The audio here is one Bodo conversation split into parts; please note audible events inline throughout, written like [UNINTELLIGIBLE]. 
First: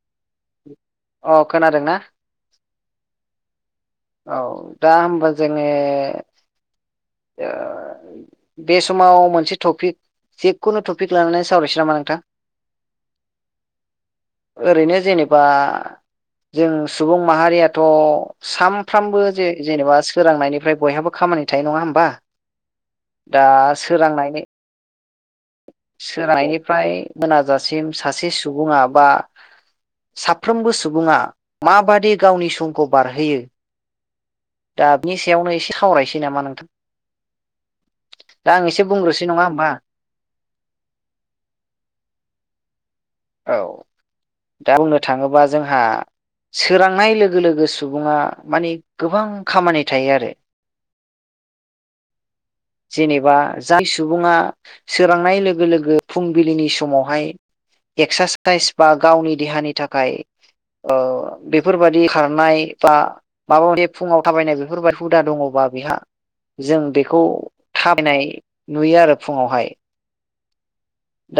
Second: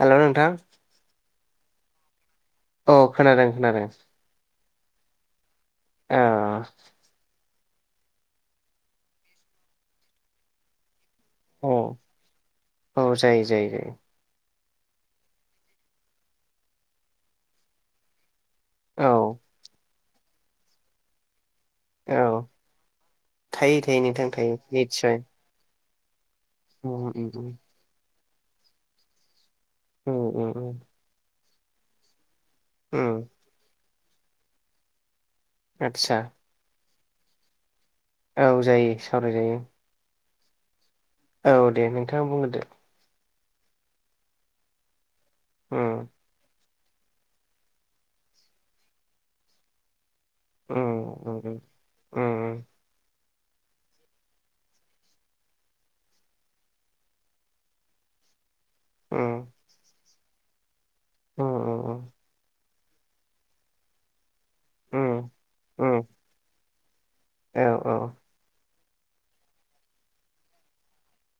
हेलौ नोंथां अ' खोनादों ना? औ खोनादों खोनादों। औ दा होनबा जोङो औ ओ बे समाव मोनसे टपिक जेखुनु ट पिक लानानै औ सावरायसै नामा नोंथां औ जायो जायो जायो ओरैनो जेनेबा जों सुबुं माहारियाथ' सा औ फ्रामबो जे जेनेबा सोरांनायनिफ्राय बयहाबो खामानि थायो नङा होमबा औ दा थायो थायो नोंथां सोरांनायनि थायो निस्सय सोरांनायनिफ्राय उम उम मोनाजासिम सासे सुबुङा बा उम उम साफ्रोमबो उम सुबुङा माबादि गावनि समखौ उम बारहोयो दा बिनि सायावनो एसे आदसा सावरायनोसै नामा नोंथां दा औ आं एसे जायो बुंग्रोसै नङा सावरायजायो होमबा औ दे नोंथाङा बुंगोरदो। औ दा बुंनो थाङोबा जोंहा उम सोरांनाय लोगो लोगो सुबुङा माने गोबां खामानि थायो आरो। ओम नंगौ ओम जेनेबा जाय सुबुङा सोरांनाय लोगो लोगो फुंबिलिनि समावहाय एक्ससास साइस बा उम गावनि देहानि थाखाय ओ उम बेफोरबादि खारनाय बा माबा मोनसे फुङाव थाबायनाय बेफोरबायदि हुदा उम दङबा बेहा उम उम जों बेखौ औ औ थाबायनाय नुयो आरो फुङावहाय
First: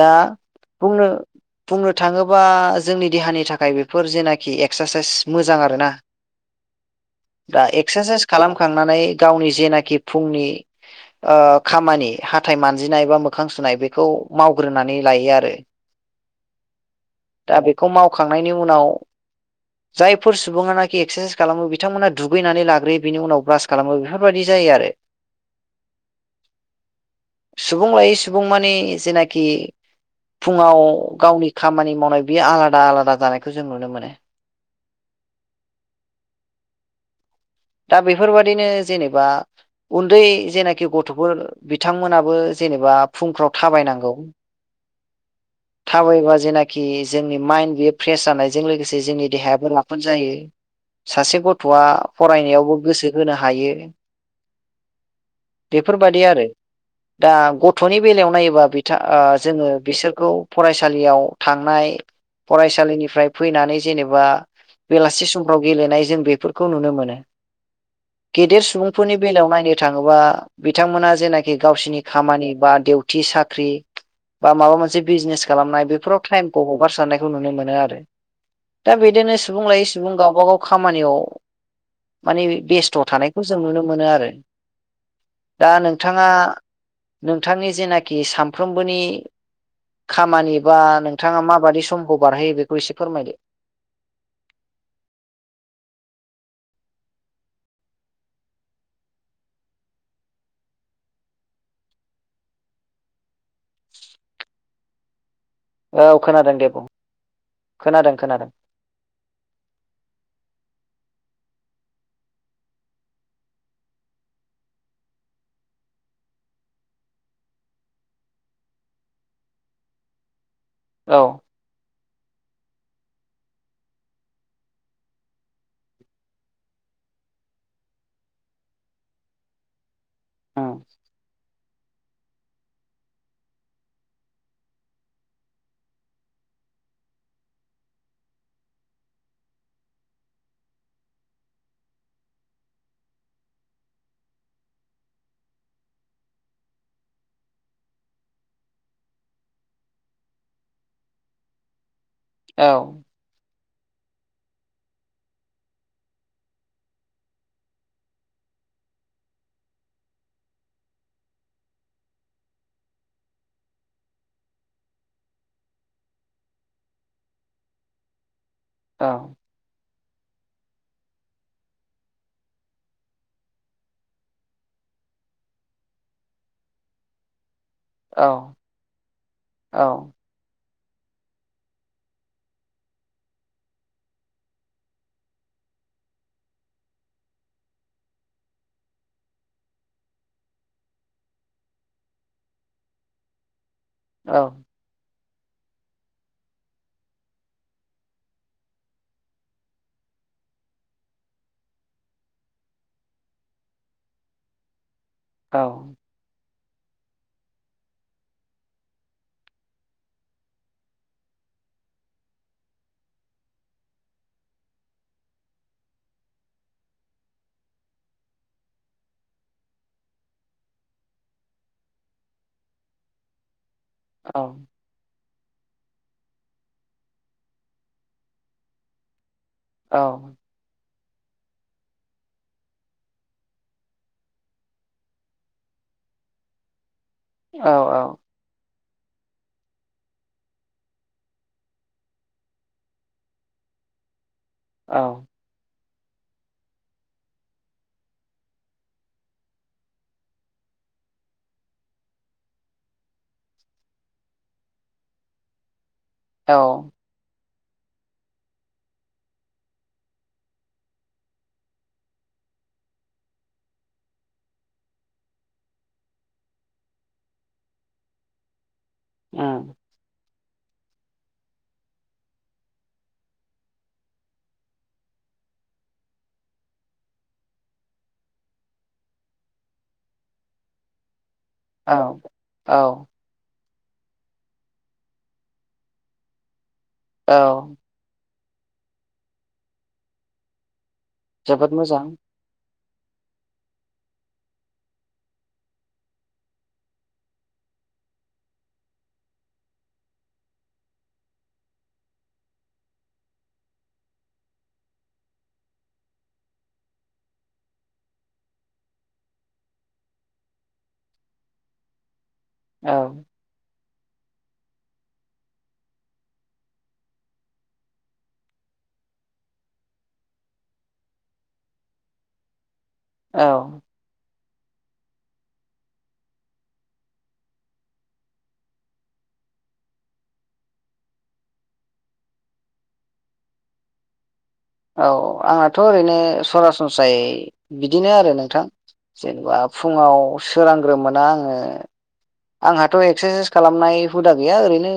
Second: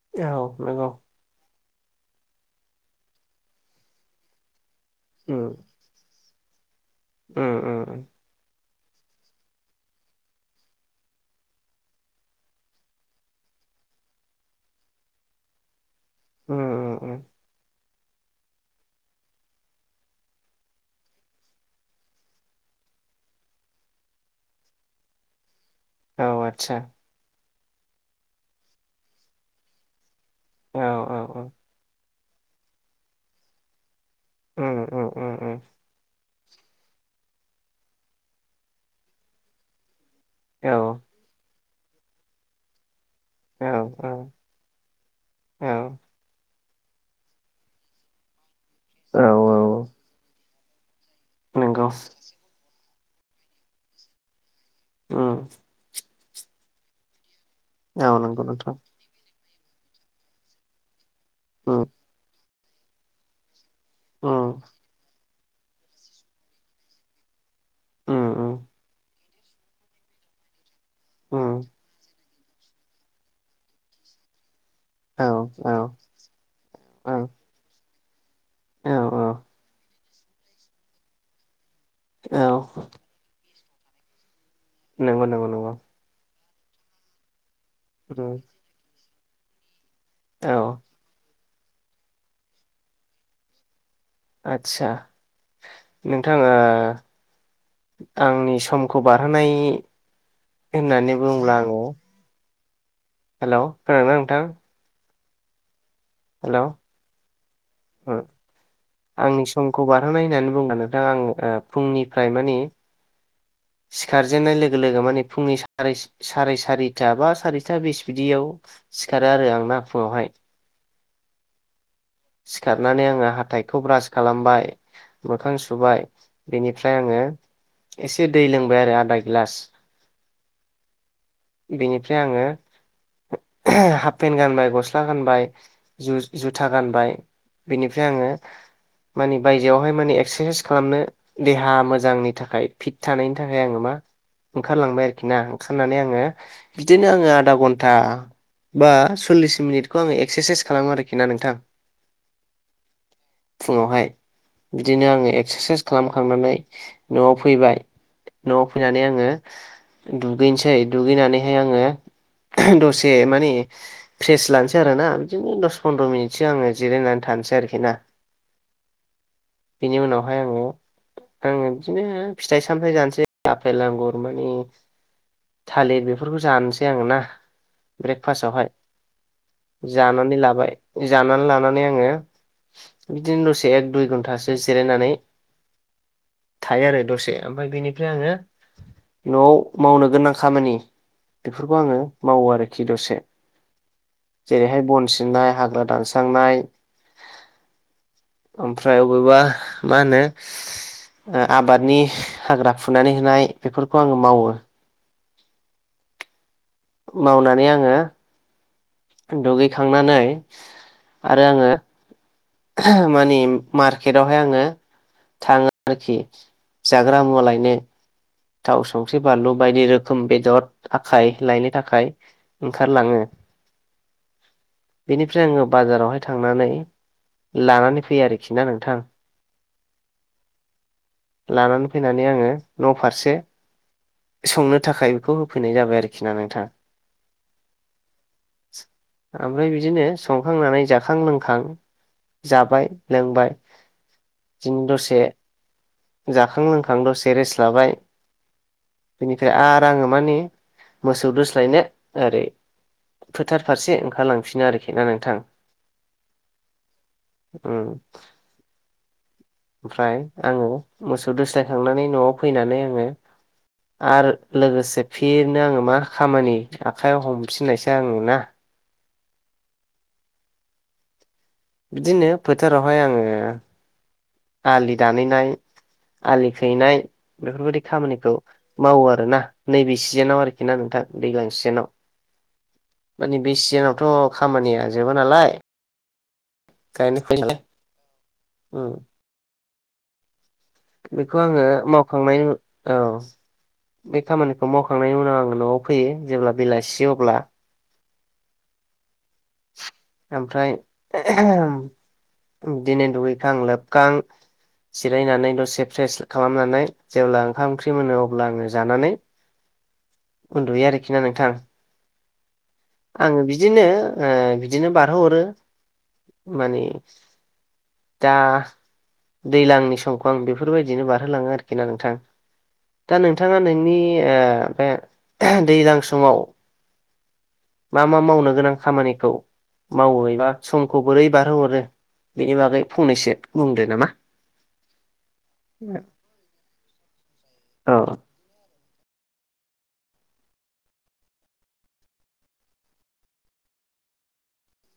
दा औ नंगौ बुंनो बुंनो थाङोबा जोंनि देहानि थाखाय बेफोर जेनाखि एक सारसाएस उम मोजां‌ आरो‌ना‌‌ उम दा‌ उम उम एकसारसाएस खालाम खांनानै गावनि जेनाखि फुंनि ओ खामानि हाथाय मानजिनाय बा मोखां सुनाय बेखौ मावग्रोनानै लायो आरो। उम उम दा बेखौ मावखांनायनि उनाव जायफोर सुबुङा नाखि एक्सारसाइस खालामो बिथांमोना दुगैनानै लाग्रोयो बिनि उनाव ब्रास खालामो बेफोरबायदि जा जायो आरो औ आतसा सुबुं लायै सुबुं मानि जेनाखि औ फुङाव औ गावनि खामानि मावनाय बेयो आलादा आलादा जानायखौ जों नुनो मोनो। उम उम उम उम। दा बेफोरबादिनो जेनेबा उन्दै औ जेनेखि गथफोर बिथांमोनाबो जेनेबा फुंफ्राव औ थाबायनांगौ औ औ थाबायबा जेनाखि आरोखि जोंनि माइन्ड बेयो फ्रेस जानायजों लोगोसे औ जोंनि देहायाबो राफोद जायो। सासे गथआ नंगौ खौबो गोसो होनो हायो उम बेफोरबादि। नाय आरो‌ दा गथनि‌ औ बेलायाव नंगौ नायोबा नोंथां बिथा आ जोङो बिसोरखौ फरायसालियाव उम थांनाय फरायसालिनिफ्राय फैनानै। जेनेबा उम बेलासि समफ्राव गेलेनाय जों बेफोरखौ नुनो मोनो। उम उम गेदेर सुबुंफोरनि बेलायाव नायनो थाङोबा। बिथांमोना जेनाखि उम गावसिनि खामानि बा दिउथि साख्रि बा माबा मोनसे मोनसे औ बिजनेस खालामनाय बेफोराव टाइमखौ औ हगारसारनायखौ नुनो मोनो आरो। दा औ बिदिनो सुबुं लायै सुबुं गावबा गाव खामानियाव माने औ बेस्थ थानायखौ जों नुनो मोनो आरो नंगौ नंगौ दा नंगौ नोंथाङा। नोंथांनि जेनाखि उम सानफ्रोमबोनि खामानि औ बा नोंथाङा माबादि समखौ बारहोयो बेखौ एसे फोरमायदो। आदसा नोंथा ओ। आंनि समखौ बारहोनाय होननानै बुङोब्ला आङो हेलव खोनादों ना नोंथां औ खोनादों हेलौ दे बुं खोनादों खोनादों आंनि समखौ बारहोनाय होननानै बुंगोन नोंथां आं ओ फुंनिफ्राय मानि [INAUDIBLE] सिखारजेननाय लोगो लोगो माने फुंनि सा साराय सारिथा बा सारिथा बिस बिदियाव सिखारो आरो आं ना फुङावहाय। औ सिखारनानै आङो हाथाइखौ ब्रास खालामबाय। मोखां सुबाय बेनिफ्राय आङो एसे दै लोंबाय आरो आदा गिलास उम बेनिफ्राय आङो हाफ पेन्ट गानबाय गस्ला गानबाय जु जुथा गानबाय बेनिफ्राय आङो मानि बायजोआवहाय माने एक्सारसाइस खालामनो देहा मोजांनि थाखाय फिट थानायनि थाखाय आङो मा ओंखारलांबाय आरोखि ना ओंखारनानै आङो बिदिनो आङो आधा घन्टा बा सल्लिस मिनिटखौ आङो एक्सारसाइस खालामो आरोखि ना नोंथां [INAUDIBLE] फुङावहाय बिदिनो आङो एक्सारसाइस खालामखांनानै न'आव फैबाय। न'आव फैनानै दसे माने फ्रेस लानोसै आरो ना बिदिनो दस फन्द्र' मिनिटसो आङो। थानिसै आरोखि ना। [INAUDIBLE] [UNINTELLIGIBLE] आङो बिदिनो फिथाइ सामथाय जानोसै आपेल आंगुर माने थालिर बेफोरखौ जानोसै आङो ना। औ ब्रेकफास्टआवहाय औ बिदिनो दसे एक दुइ घन्टासो जिरायनानै। [UNINTELLIGIBLE] खामानि बेफोरखौ आं मावो आरोखि दसे जेरैहाय बन सिनाय हाग्रा दानस्रांनाय ओमफ्राय अबेबा मा होनो ओ आबादनि हाग्रा फुनानै होनाय बेफोरखौ आङो मावो औ मावनानै आङो दुगैखांनानै आरो आङो माने मार्केटआवहाय आङो थाङो आरोखि जाग्रा मुवालायनो थाव, संख्रि, बानलु बायदि रोखोम बेदर आखाय लायनो थाखाय ओंखारलाङो। औ बेनिफ्राय आङो बाजारावहाय थांनानै लानानै फैयो आरोखि ना नोंथां। औ लानानै फैनानै आङो न फारसे संनो थाखाय बेखौ होफैनाय जाबाय आरोखि ना नोंथाङा। औ औ ओमफ्राय बिदिनो संखांनानै जाखां लोंखां जाबाय लोंबाय बिदिनो औ दसे जाखां लोंखां दसे रेस लाबाय बेनिफ्राय आरो आङो माने मोसौ दोसलायनो ओरै फोथार फारसे ओंखारलांफिनो आरोखि ना नोंथां। औ ओम ओमफ्राय आङो मोसौ दोस्लायखांनानै न'आव फैनानै आङो आरो लोगोसे फिरनो आङो मा खामानि आखाइयाव हमफिननायसै आङो ना ओम बिदिनो फोथारावहाय आङो आलि दानैनाय आलि खैनाय बेफोरबायदि खामानिखौ मावो आरोना नैबे सिजोनाव आरोखि ना नोंथां। दैज्लां सिजेनाव औ औ माने बे सिजेनावथ' खामानिया जोबा नालाय गायनो औ ओम बेखौ आङो जोबोद मोजां मावखांनायनि औ बे खामानिखौ मावखांनायनि उनाव आङो न'आव फैयो जेब्ला बेलासि अब्ला ओमफ्राय बिदिनो दुगैखां लोबखां जिरायनानै दसे फ्रेस खालामनानै जेब्ला ओंखाम ओंख्रि मोनो अब्ला आङो जानानै [UNINTELLIGIBLE] उन्दुयो आरोखि ना नोंथां औ आङो बिदिनो बिदिनो बारहोहरो माने दा दैलांनि समखौ आं बेफोरबायदिनो बारहोलाङो आरोखि ना नोंथां। दा नोंथाङा औ नोंनि ओ बे दैलां समाव मा मा मावनो गोनां खामानिखौ मावोय मा समखौ बोरै बारहोहरो बेनि बागै फंनैसो बुंदो नामा। औ आंनाथ' ओरैनो सरासनस्रायै औ बिदिनो आरो नोंथां। जेनबा फुंङाव सोरांग्रोमोना आङो आंहाथ' एक्सासाइस खालामनाय हुदा गैया ओरैनो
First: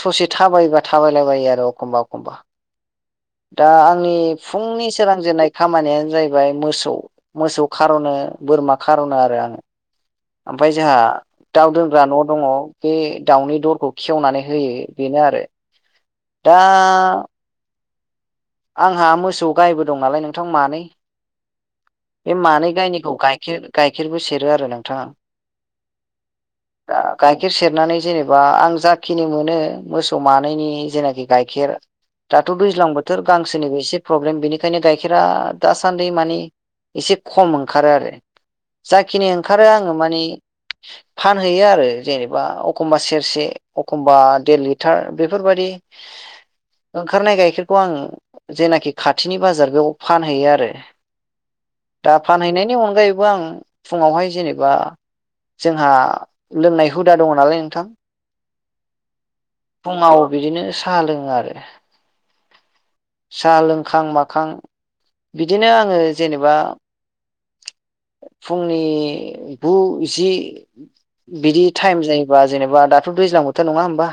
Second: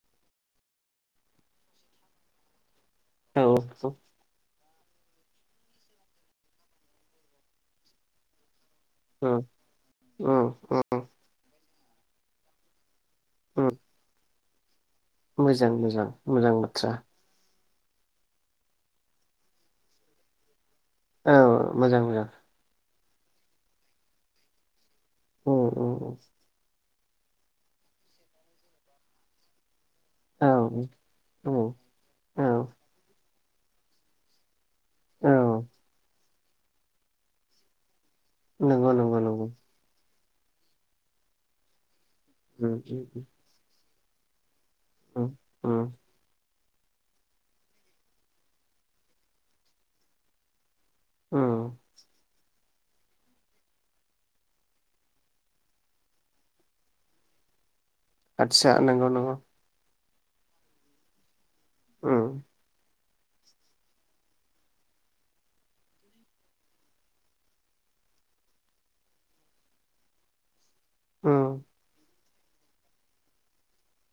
ससे थाबायबा थाबायलाबायो आरो एखमबा एखमबा औ दा औ आंनि फुंनि सोरांजेननाय खामानियानो जाहैबाय मोसौ मोसौ खार'नो बोरमा खार'ना आरो आं उम ओमफाय जोंहा उम दाउ दोनग्रा न' दङ बे दाउनि उम दरखौ खेवनानै होयो। बेनो आरो मोजां मोजां दा मोजांनि बाथ्रा। आंहा मोसौ गायबो दं नालाय नोंथां मानै। औ मोजां मोजां। बे मानै गायनिखौ गाइखेर गाइखेरखौ सेरो आरो नोंथाङा। औ औ। दा गाइखेर सेरनानै जेनेबा आं जाखिनि मोनो। मोसौ औ मानैनि जेनाखि गाइखेर उम औ दाथ' दैज्लां बोथोर गांसोनिबो एसे प्र्रबलेम बेनि। बेखायनो गाइखेरा औ दासान्दि मानिे एसे खम ओंखारो आरो। नंगौ नंगौ जाखिनि नंगौ ओंखारो आङो माने फानहैयो आरो जेनेबा उम एखमबा उम सेरसे एखमबा देर लिटार उम बेफोरबायदि। उम ओंखारनाय गाइखेरखौ आं जेनाखि खाथिनि बाजार बेयाव फानहैयो आरो। उम दा फानहैनायनि अनगायैबो आं फुङावहाय जेनेबा। जोंहा लोंनाय हुदा दङ नालाय नोंथां। आथसा नोंगौ नोंगौ। फुंङाव बिदिनो साहा लोंओ आरो। उम। साहा लोंखां माखां बिदिनो आंङो जेनेबा । फुंनि गु जि उम बिदि टाइम जायो। होनब जेनबा दाथ' दैजलां बोथोर नङा होमबा।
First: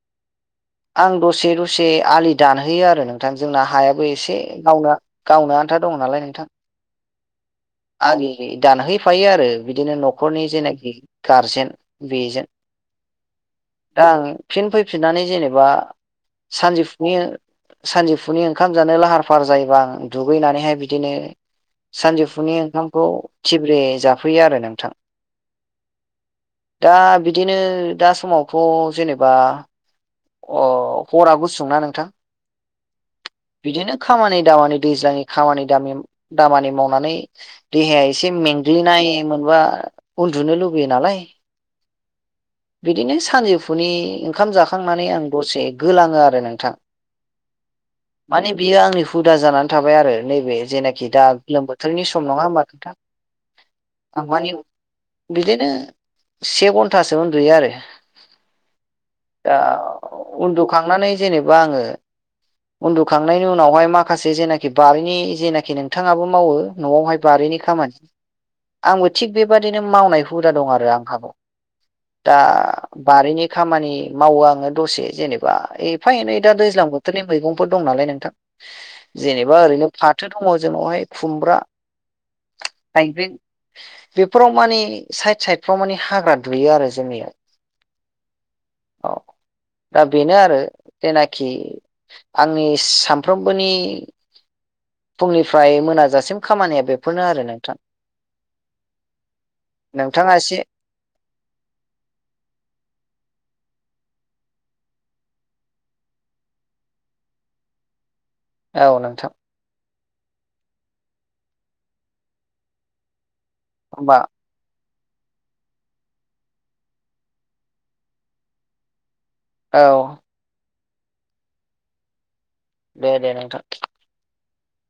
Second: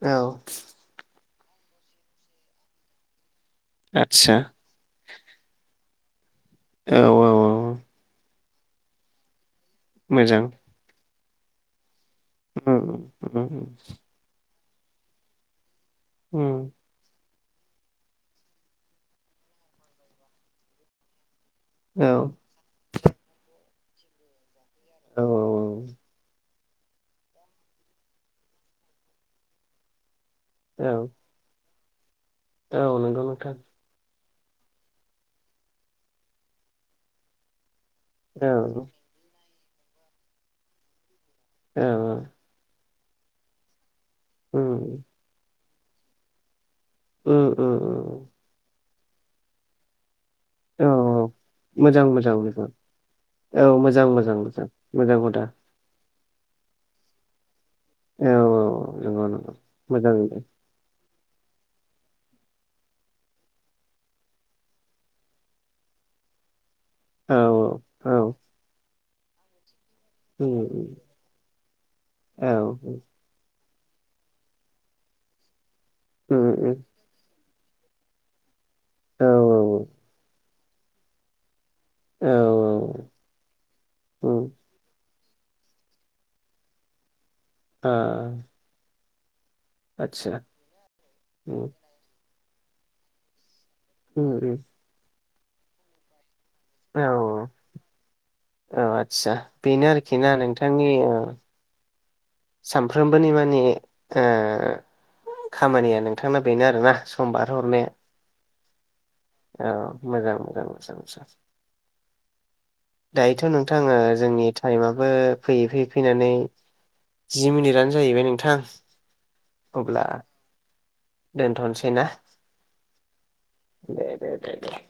औ। आं दसे दसे आलि दानहैयो आरो नोंथां जोंना हायाबो आदसा एसे मावनो गावनो आनथा। खोथा दङ नालाय नोंथां। औ औ औ। आलि दानहैफायो आरो बिदिनो न'खरनि मोजां जेनाखि गारजेन । बेजों उम, उम, दा आं। फिन फैफिननानै जेनेबा उम, सानजौफुनि। सानजिफुनि ओंखाम जानो लाहार फाहार जायोबा आं दुगैनानैहाय बिदिनो। औ सानजौफुनि ओंखामखौ थिब्रे जाफैयो आरो नोंथां। औ औ औ। दा बिदिनो दा समावथ' जेनेबा। अ औ हरा गुसुंना नोंथां। औ नोंगौ नोंथां। बिदिनो खामानि दामानि दैज्लांनि खामानि दमिम दामानि मावनानै। देहाया एसे औ मेंग्लिनाय मोनबा उन्दुनो लुुगैयो नालाय। औ औ। बिदिनो सानजौफुनि ओंखाम उम जाखांनानै आं दसे गोलांओ आरो नोंथां उम उम माने बियो आंनि हुदा जानानै थाबाय आरो। नैबे औ जेनाखि दा गोलोम मोजां बोथोरनि सम मोजां नङा होमबा मोजां नोंथां। औ मोजां आं मोजां मानि मोजां मोजां हुदा बिदिनो से घन्टासो उन्दुयो आरो। औ औ औ। नंगौ नंगौ दा मोजां उन्दुखांनानै जेनेबा आङो। उन्दुखांनायनि उनावहाय माखासे जेनाखि बारिनि जेनाखि नोंथाङाबो मावो नआवहाय औ बारिनि खामानि औ आंबो थिग बेबादिनो नो मावनाय हुदा उम दं आरो उम आंहाबो दा औ बारिनि खामानि मावो आङो दसे जेनेबा एफा उम एनै दा दैज्लां बोथोरनि मैगंफोर दं नालाय नोंथां औ जेनेबा ओरैनो फाथो दङ जोंनावहाय खुमब्रा। औ थाइगें उम बेफोराव माने साइद साइद फाव माने हाग्रा दुयो आरो जोंनियाव ओ औ दा बेनो आरो जेनाखि उम आंनि सामफ्रोम बोनि उम उम फुंनिफ्राय मोनाजासिम खामानिया औ बेफोरनो आरो नोंथां औ आस्सा बेनो आरोखि ना नोंथाङा एसे नोंथांनि ओ सानफ्रोमबोनि मा नि ओ खामानिया नोंथांना बेनो आरोना सम बारहोहरनाया औ नों औ मोजां मोजां मोजां मोजां दाय नोंथां ओ होमबा जोंनि टाइमा बो फैयै फैयै फैनानै जि मिनिटआनो जाहैबाय नोंथां औ अब्ला दोनथनोसै ना दे दे नोंथां ओ दे